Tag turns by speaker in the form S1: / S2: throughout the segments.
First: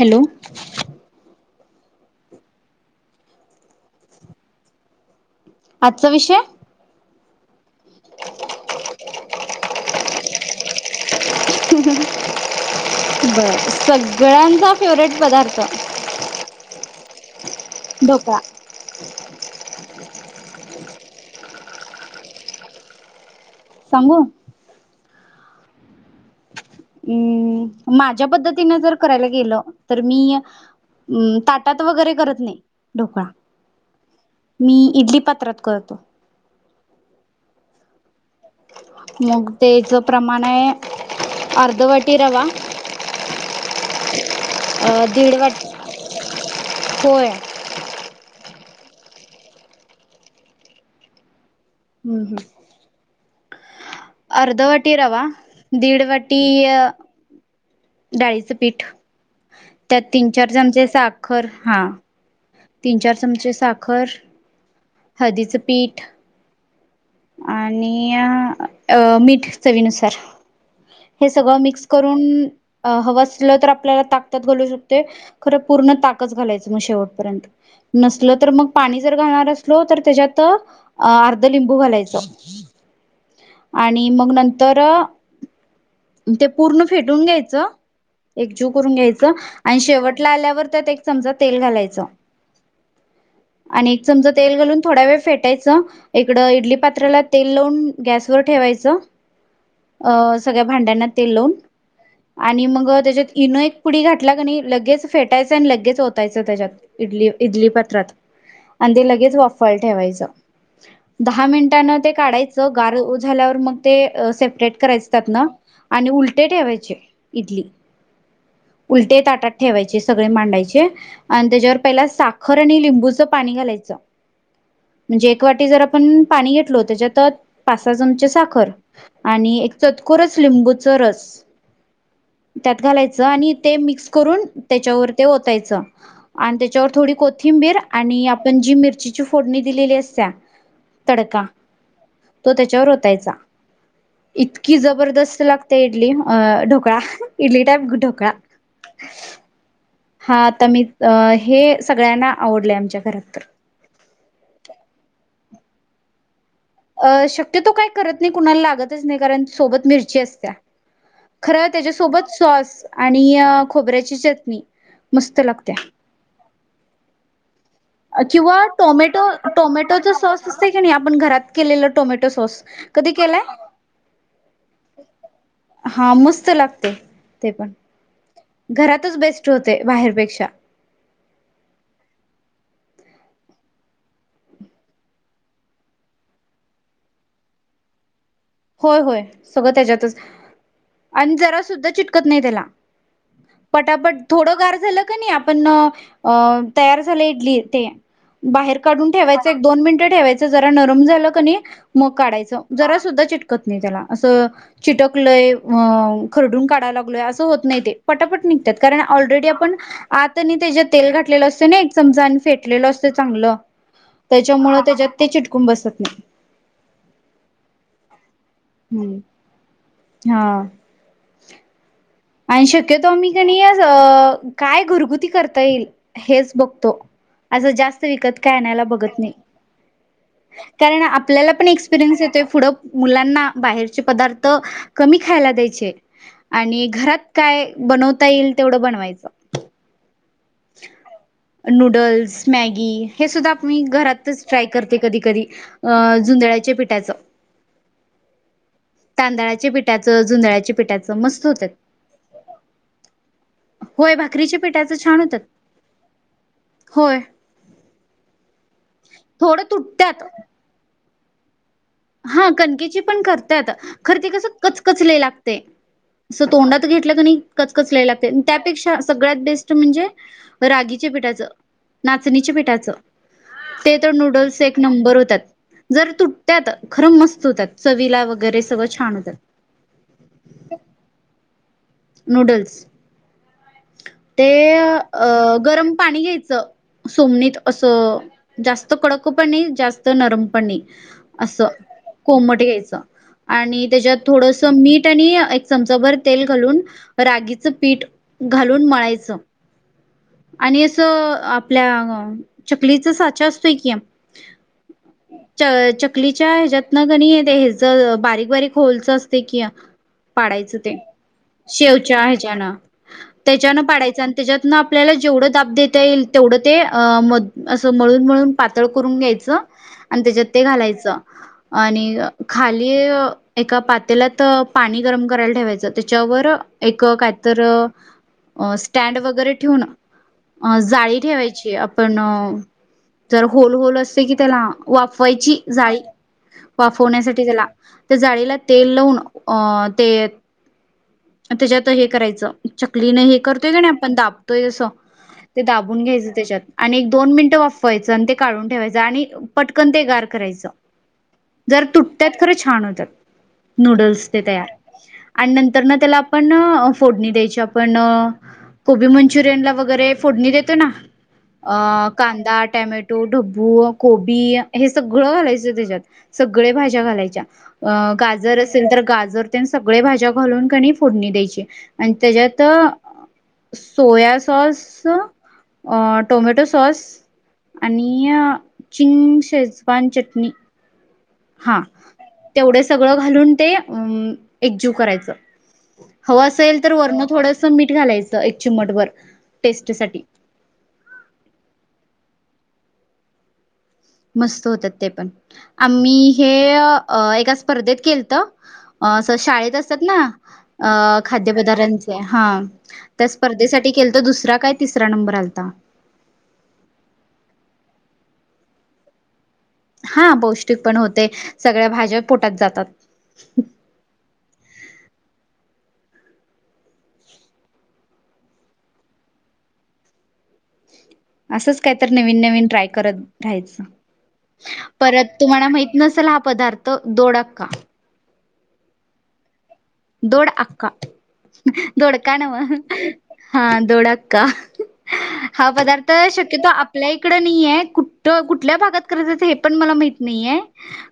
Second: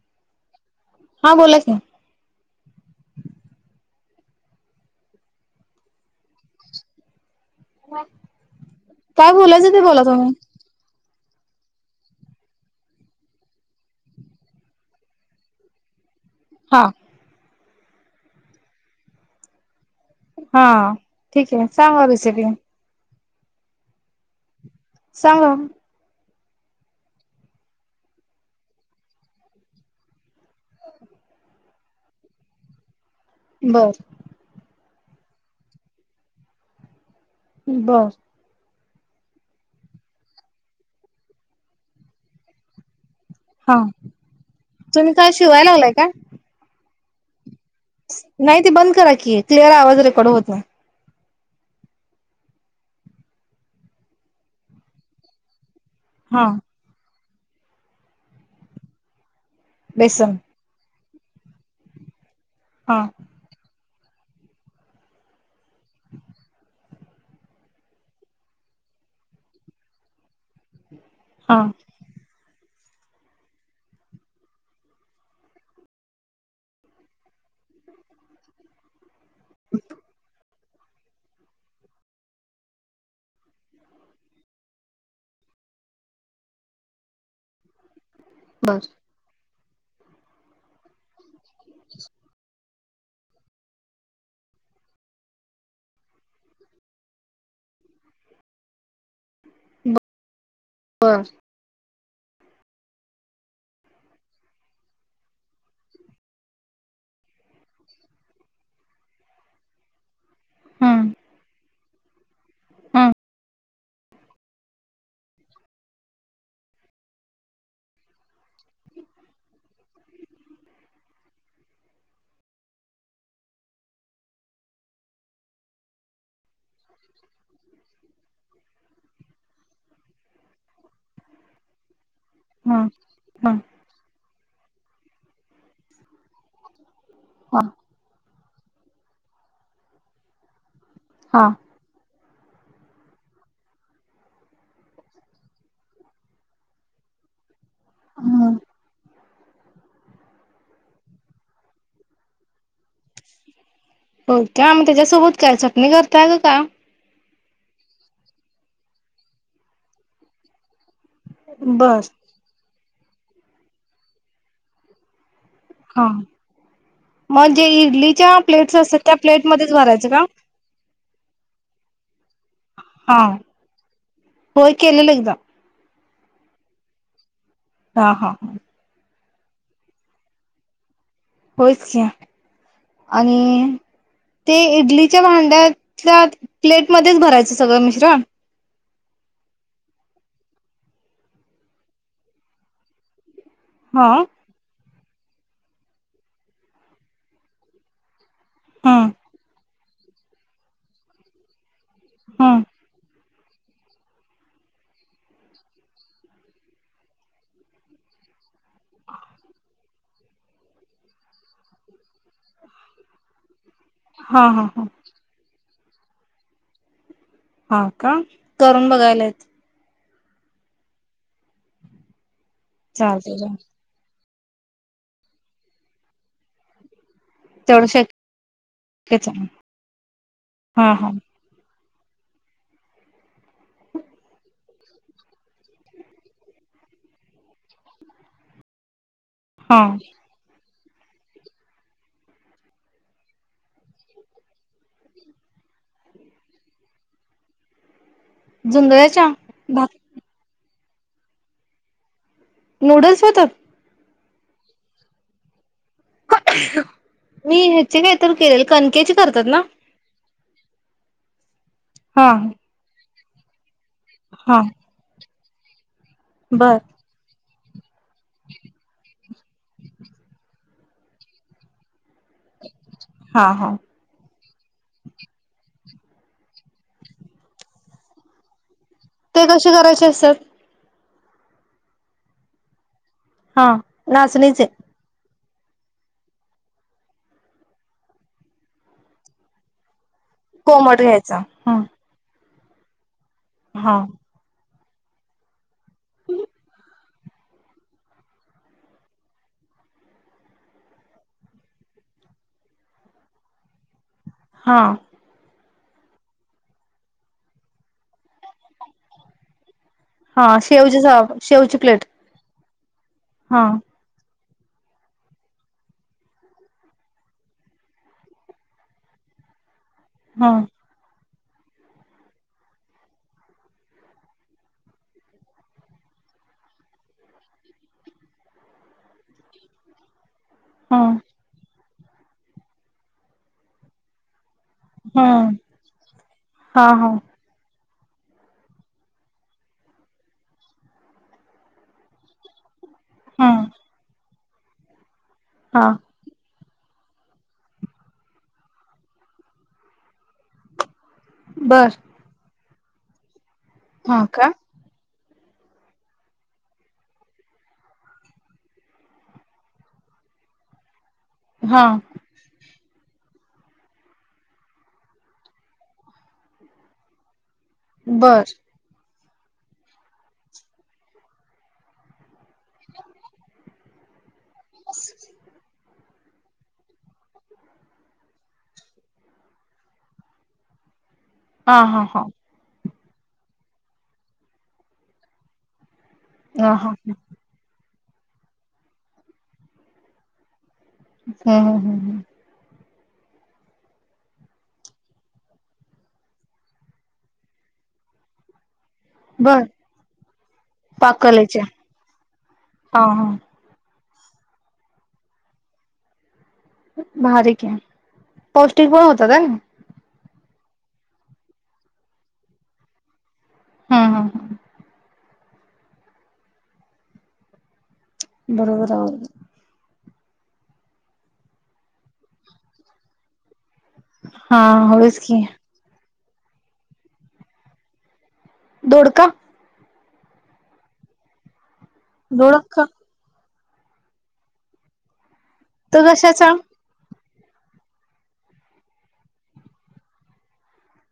S1: Hello
S2: हा बोला की
S1: आजचा विषय
S2: [unintelligible] काय? बोलायच ते बोला तुम्ही
S1: बर सगळ्यांचा फेवरेट पदार्थ
S2: हा
S1: डोकळा
S2: हा ठीक आहे. सांबर
S1: सांगू
S2: सांगा.
S1: हम् माझ्या पद्धतीने जर करायला गेलं. तर मी ताटात वगैरे करत नाही. ढोकळा
S2: बरं
S1: मी इडली पात्रात करतो.
S2: बर
S1: मग त्याच प्रमाण आहे. अर्धवटी रवा
S2: हा
S1: अ
S2: तुम्ही काल
S1: दीड
S2: शिवाय
S1: वाट
S2: लावलाय. का
S1: होय.
S2: नाही ते बंद करा की क्लिअर आवाज रेकॉर्ड होत नाही.
S1: हम्म हम्म अर्ध वाटी रवा दीड वाटी
S2: हा
S1: डाळीचं पीठ त्यात तीन
S2: बेसन
S1: चार चमचे सा खर हा. तीन
S2: हा
S1: चार चमचे सा खर हळदीच पीठ आणि अ मीठ चवीनुसार हे
S2: हा
S1: सगळं मिक्स करून हवां असलं तर आपल्याला ताक त्यात घालू शकते खरं पूर्ण ताकच घालायचं मग शेवटपर्यंत नसल तर मग पाणी जर घालणार असलो तर त्याच्यात अर्ध लिंबू घालायच. आणि मग नंतर ते पूर्ण फेटून घ्यायचं. एकजीव
S2: बर
S1: करून घ्यायच. आणि शेवटला आल्यावर त्यात एक चमचात तेल घालायचं. आणि एक चमच तेल घालून थोड वेळ फेटायचं. इकड इडली प पात्र तेल लावून गॅस वर ठेवायचं. अ सगळ्या भांड्यांना
S2: बर
S1: तेल लावून आणि मग त्याच्यात इनो एक पुडी घाातला क नाही लगेच फेटायचं आणि लगेच ओतायचं त्याच्यात इडली इडली पत्रात आणि ते लगेच वाफावायला ठेवायचं.
S2: हम्म
S1: दहा मिनट ते नवं ते काढायचं? स
S2: हम्म
S1: गारं झाल्यावर मग ते सेपरेट करायच त्यातन आणि उलटे ठेवायचे इडली उलटे ताटात ठेवायचे सगळे मांडायचे आणि त्याच्यावर पहिला साखर आणि लिंबूचं पाणी घालायचं म्हणजे एक वाटी जर पण पाणी त्याच्यात पाच सहा चमचे साखर आणि एक चतकुर लिंबूच रस त्यात
S2: हम्म
S1: घालायच आणि
S2: हम्म
S1: ते मिक्स करून त्याच्यावर ते होतायच आणि त्याच्यावर थोडी
S2: हा
S1: कोथिंबीर आणि पण जी मिरचीची फोडणी दिलेली असत्या तडका.
S2: हा
S1: तो त्याच्यावर ओतायचा इतकी जबरदस्त लागते इडली अ ढोकळा इडली त्याब ढोकळा.
S2: हम्म
S1: हा आता मी हे सगळ्यांना आवडले आमच्या घरात तर.
S2: हो का मग त्याज्या सोबत काय चटणी करताय का?
S1: शक्यतो काही करत नाही कुणाला लागतच नाही कारण सोबत मिरची असत्या. खरं
S2: बर
S1: त्याच्यासोबत सॉस आणि खोबऱ्याची चटणी मस्त लागते.
S2: हा म्हणजे.
S1: किंवा टोमॅटो
S2: भरायचं
S1: टोमॅटोचा
S2: का
S1: सॉस असत की नाही आपण घरात केलेल टोम टोमटो सॉस. कधी
S2: हा
S1: केलाय
S2: होय केलेलं एकदा.
S1: हा मस्त लागते. ते पण
S2: हा हा
S1: घरातच बेस होते बाहेरपेक्षा.
S2: होयच की आणि ते इडलीच्या भांड्यातल्या प्लेटमध्येच भरायचं सगळं मिश्रण?
S1: होय होय सगळं त्याच्यातच आणि जरा सुुद्धा चिटकत नाही त्याला.
S2: हा
S1: पटापट थोडं गार झालं आपण तयार झालं इडली ते बाहेर
S2: हा
S1: काढून ठेवायचं एक दोन मिनट ठेवाचं जरा नरम झालं कनी मग
S2: हा
S1: काढाचं, जरा सुद्धा चिटकत त नाही त्याला असं चिटकलय खरडून काढालागलोय, असं होत नाही ते पटापट निगतय कारण ऑलरेडी आपण आता नि त्याच्यात तेल घातलेलं असत ना एक चमचा आणि फेटलेला असतं चांगलं
S2: हा हा
S1: त्याच्यामुळे
S2: हा
S1: त्याच्यात ते चिटकुन कुन बसत नई
S2: हा का? करून बघायलाय
S1: हा आणि शक्यतो मी
S2: चालतय
S1: कणी
S2: चालतय
S1: आज काय घरगुती करता येईल? हेच बघतो. असं
S2: तेवढं
S1: जास्त विकत काय आणयला बघत
S2: शक्यच
S1: नाही.
S2: आहे हा
S1: कारण
S2: हा
S1: आपल्याला पण एक्स एक्सपरिइन्स येतोय, पुढ मुलांना बाहेरचे पदार्थ कमी खायला द्यायचे आणि घरात काय बनवता येईल? तेवढं बनवायचं.
S2: हो.
S1: नूडल्स, मॅगी हे सुद्धा मी घरातच ट्राय करते. कधी कधी जुंदळ्याच्या पिठाच.
S2: जुंधळ्याच्या
S1: तांदळाच्या
S2: भाक
S1: पिठाचं, जुंदळाच्या पिठाचं. त्या मस्त होत्यात.
S2: नूडल्स होतात.
S1: होय, भाकरीच्या पिठाचं छान होतात.
S2: आच्छी!
S1: होय.
S2: मी हे [unintelligible] केले कणकेची करतात ना?
S1: थोडं तुटत्यात हा कणकेची पण करता येतात. खर ते कसं
S2: हा
S1: कचकच लय लागत. ते अस
S2: बर
S1: तोंडात घेतलं का नाही कच कचलायला त्यापेक्षा सगळ्यात बेस्ट म्हणजे रागीच्या पीठाचं. नाचणीच्या पीठाच
S2: हा हा
S1: ते तर नूडल्स एक नंबर होत्यात. जरा तुटत्यात. खरं मस्त होतात. चवीला वगैरे सगळं छान होतात
S2: ते कसे करायचे असत्यात?
S1: नूडल्स
S2: हा
S1: ते
S2: नाचणीचे
S1: अअ गरम पाणी घ्यायचं. सोमनीत असं जास्त कडक पण नाही जास्त नरमपणी
S2: कोमट घ्यायचा
S1: अस
S2: हा
S1: कोमट घ्यायचं ते आणि
S2: हा
S1: त्याच्यात थोडसं मीट आणि [unintelligible] चमचा भर तेल घालून च रागीचं पीठ घालून मळायचं आणि असं आपल्या चकलीच साचा असतोय की
S2: हा
S1: च चकलीच्या ह्याच्यातनं का नी याच बारीक बारीक होलच असतय कि या
S2: हा
S1: पाडायचं ते
S2: शेवची शेवची प्लेट
S1: शेवच्या ह्याच्यान
S2: हा
S1: त्याच्यान पाडायचं आ त्याच्यातन आपल्याला जेवढं दाब देता येईल तेवढं ते म असं मळून मळून पातळ करून घ्यायचं आणि त्याच्यात
S2: हा
S1: ते घालायचं आणि खाली एका पातेलात पाणी गरम करायला ठेवायचं त्याच्यावर एक कायतर अ स्टँड वगैरे ठेवून अ
S2: हा
S1: जाळी ठेवायची आ पण जर होल होल असतय की त्याला
S2: हा
S1: वाफवायची जाळी
S2: हा हा
S1: वाफवण्यासाठी त्याला त्या जाळीला तेल लावून अ ते त्याच्यात हे करायचं चकलीन हे
S2: हा
S1: करतोय का नाही आपण दाब [unintelligible] ते
S2: हा
S1: दाबून घ्यायचं त्याच्यात आणि एक दोन मिनिटं वाफवायचं आणि ते काढून ठेवायचं आणि पटकन ते गार करायचं जर
S2: बर
S1: तुटत्यात खरच छान होत्यात.
S2: हा
S1: नूडल्स ते
S2: का
S1: तयार आन नंतर तर ना त्याला आपण फोडणी द्यायची आपण कोबी मंचुरियन ला वगैरे फोडणी देतो ना
S2: हा
S1: अ कांदा टॅमॅटो ढब्बू कोबी हे सगळं घालायचं त्याच्यात सगळे भाज्या घालायच्या. अ
S2: बर
S1: गाजर असेल तर गाज जर तेन सगळे भाज्या घालून का नाही फोडणी द्यायची आणि त्याच्यात तर सोया अस अ टोमॅटो सॉस आणि चिंग शेजवान चटणी हा तेवढच सगळं घालून ते अम एकजीव करायचं. हव
S2: ह
S1: असेल तर
S2: हा
S1: वरन थोडंस मीठ मीठ घालायचं एक चिमट भर टेस्ट साठी.
S2: हा ह हम्म हम्.
S1: मस्त होतात ते पण, आम्ही हे अ एका स्पर्धेत केलत. अ असं
S2: बर
S1: शाळेत असतात ना, अ
S2: पाकलेच्या
S1: खाद्यपदार्थांचे हा,
S2: हा हा
S1: त्या स्पर्धेसा ते केलतो दुसरा काय, तिसरा नंबर आलता.
S2: बारीक हे पौष्टिक पण होतात ह हे.
S1: हा पौष्टिक पण होते सगळ्या भाज्या पोटात जातात.
S2: हम्म हम हम. बरोबर आ.
S1: असंच काय तर नवीन नवीन ट्राय करत राहायचं.
S2: हा होय च की.
S1: चला हा पदार्थ दोडक्का.
S2: दोडका?
S1: दोड अका दोडका नव्ह. हा दोडअक्का. हा
S2: तर
S1: पदार्थ
S2: कशाचा
S1: शक्यतो आपल्या ई हिकडं नाहीये, कुठ? कुठल्या भागात करतं हे पण मला माहित नाहीये.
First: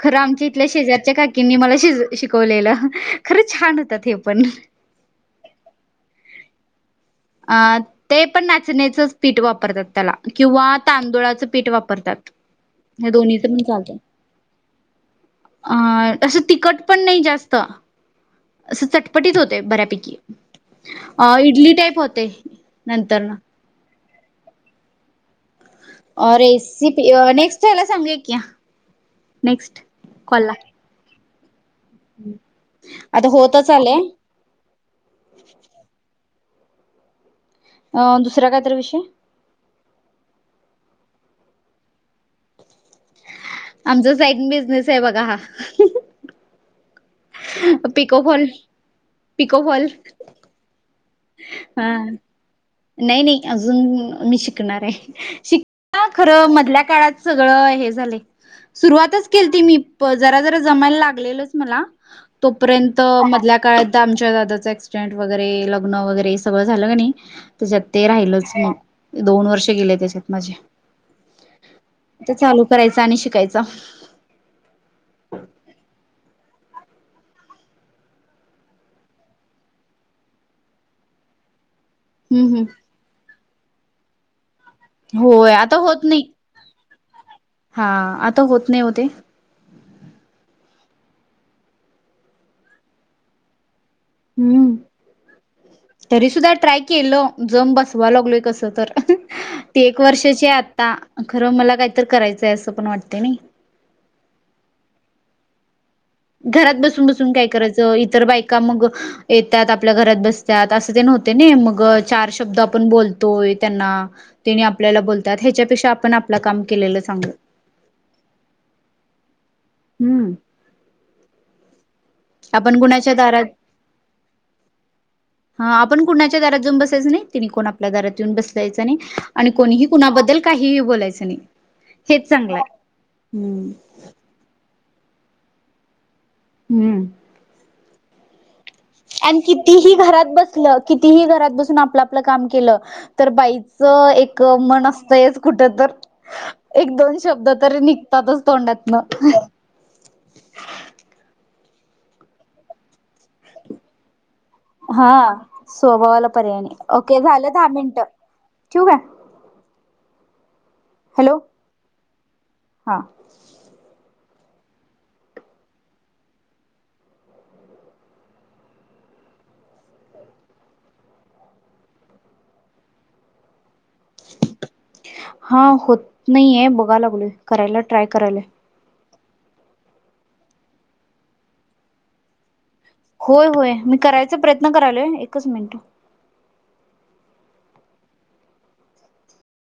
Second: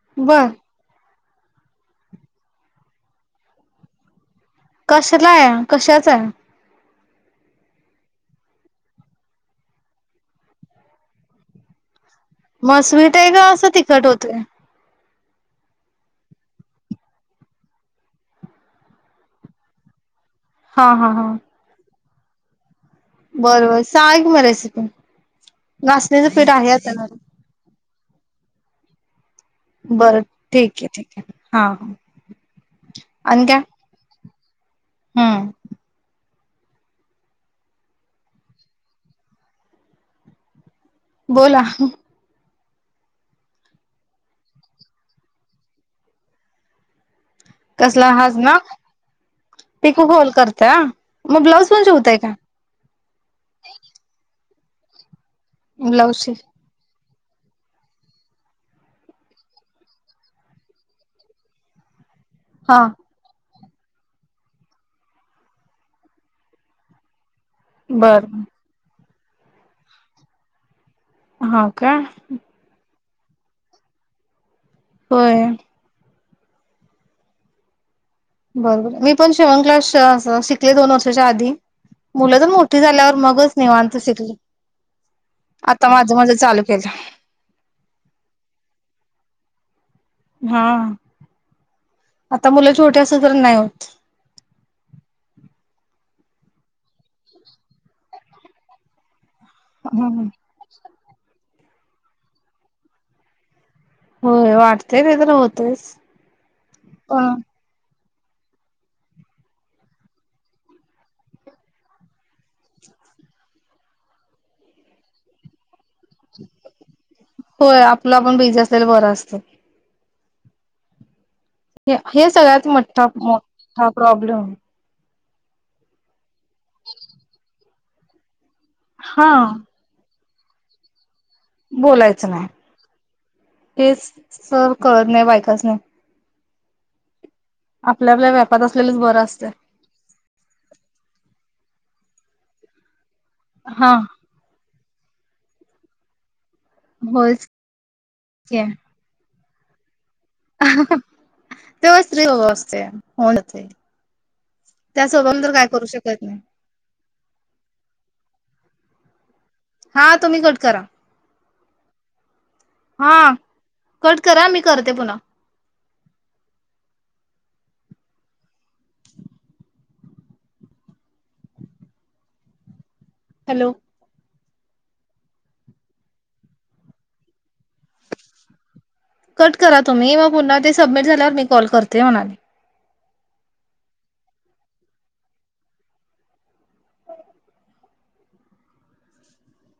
S1: खरं आमच्या
S2: बर
S1: इथल्या शेजारच्या का किनी मला श-शिकवलेलं खरच. छान होतात हे पण.
S2: कसला आहे? कशाच हाय?
S1: अ ते पण नाचण्याचंच पीठ वापरतात त्याला किंवा तांदुळाचं पीठ वापरतात.
S2: मग
S1: हे
S2: स्वीट आहे
S1: दोन्हीच
S2: का
S1: पण
S2: असं
S1: चालतंय.
S2: तिखट होतंय.
S1: अ तसं तिकट पण नाही जास्त असं चटपटीत होते बऱ्यापैकी.
S2: हा हा हा
S1: अ इडली टाईप हो ते नंतर न
S2: सांगा की मग रेसिपी.
S1: अ
S2: नाचण्याचं पीठ आहे आता
S1: रेसीपी
S2: घरी.
S1: अ नेक्स्ट हेला सांगूया की. नेक्स्ट
S2: बर
S1: कॉलला.
S2: ठीक आहे, ठीक आहे. ठीक
S1: आता
S2: काय
S1: होतच आलेय
S2: हम्म
S1: अच्ा अं दुसरा काय तर विषय
S2: बोला
S1: आमचा साईड बिझनेस आहे बघा हा
S2: कसला हज
S1: पिकोफॉल
S2: ना
S1: पिकोफॉल
S2: पिकू गोल करत्या मग ब्लाऊज पण
S1: हा
S2: शिवताय काय
S1: नाही नाही अजून मी शिकणार आहे शिका
S2: ब्लाऊज शिव
S1: खरं मधल्या काळात सगळ हे झालंय सुरुवातच केलती मी जरा जरा जमायला लागलेलच मला
S2: हा
S1: तोपर्यंत मधल्या काय आत्ता आमच्या दादाचं एक्सीडेंट वगैरे लग्न वगैरे सगळं झालं का नाही तिच्यात ते
S2: बर
S1: राहिलेच नाही दोन वर्ष गेले त्याच्यात माझे
S2: हो का
S1: आत्ता आणि शिकायचं
S2: होय बरोबर मी पण शिवण क्लास शिकले दोन वर्षाच्या आधी मुलं
S1: हम्म
S2: तर मोठी
S1: हम्म
S2: झाल्यावर मगच निवांतच येतो
S1: होय आता होत नई
S2: केलं
S1: हा आता होत नई ओ ते
S2: हा आता मुलं छोटी असली तर नाही होत
S1: हम्म तरी सुद्धा ट्राय केलं जम बसवा लागलोय कस तर ती एक
S2: होत
S1: वर्षाची आता खरं मला काहीत करायचंय असं पण वाटतय नाही
S2: होय वाटतेय वगैरे होतंयस
S1: घरात बसून बसून काय करायचं तर बायका मग येतात आपल्या घरात बसतात अस असतेन होतंय नाही मग चार शब्द आपण बोलतोय त्यांना तेनी आपल्याला बोलतात ह्याच्यापेक्षा आपण आपले काम केलेलंच बरं
S2: होय आपलं आपण बिझी असलेल बर असत
S1: हम्म
S2: हे सगळ्यात
S1: आपण
S2: मठ्ठा
S1: कुणाच्या दारात
S2: मोठा प्रॉब्लेम
S1: हा आपण कुणाच्या दरात जाऊन बसायच नाही तिने कोण आपल्या दरात येऊन बस जायचं नाही
S2: हा
S1: आणि कोणीही कुणाबद्दल काहीही बोलायचं नाही हेच
S2: बोलायचं नाही
S1: चांगलं आहे हम्म
S2: हेच सर कळत नाही बायकास्नी
S1: हम्म
S2: आपल्या आपल्या व्या
S1: अन् कितीही घरात बसलं कितीही घरात बस आपलं आपलं काम केलं तर
S2: हा
S1: बाईचं एक मन असत जायचं कुठ तर? एक दोन
S2: होयच
S1: शब्द तरी निघतातच
S2: की
S1: तोंडातनं
S2: [unintelligible] तेव्हा स्त्री हो असते [unintelligible]
S1: हा
S2: स्वभावाला तर काय करू शकत
S1: स्वभावाला पर्याय नाही ओके झालं दहा मिनिट. ठेऊ काय?
S2: हा तुम्ही कट करा.
S1: हॅलो
S2: हा कट करा मी करते पुन्हा हॅलो
S1: हा होत नाही आहे बघा लागलो करायला ट्राय करायला
S2: कट करा तुम्ही व पुन्हा ते सबमिट झाल्यावर मी कॉल करते म्हणाले
S1: होय होय मी करायचा प्रयत्न करालोय एकच मिनिट.
S2: [unintelligible]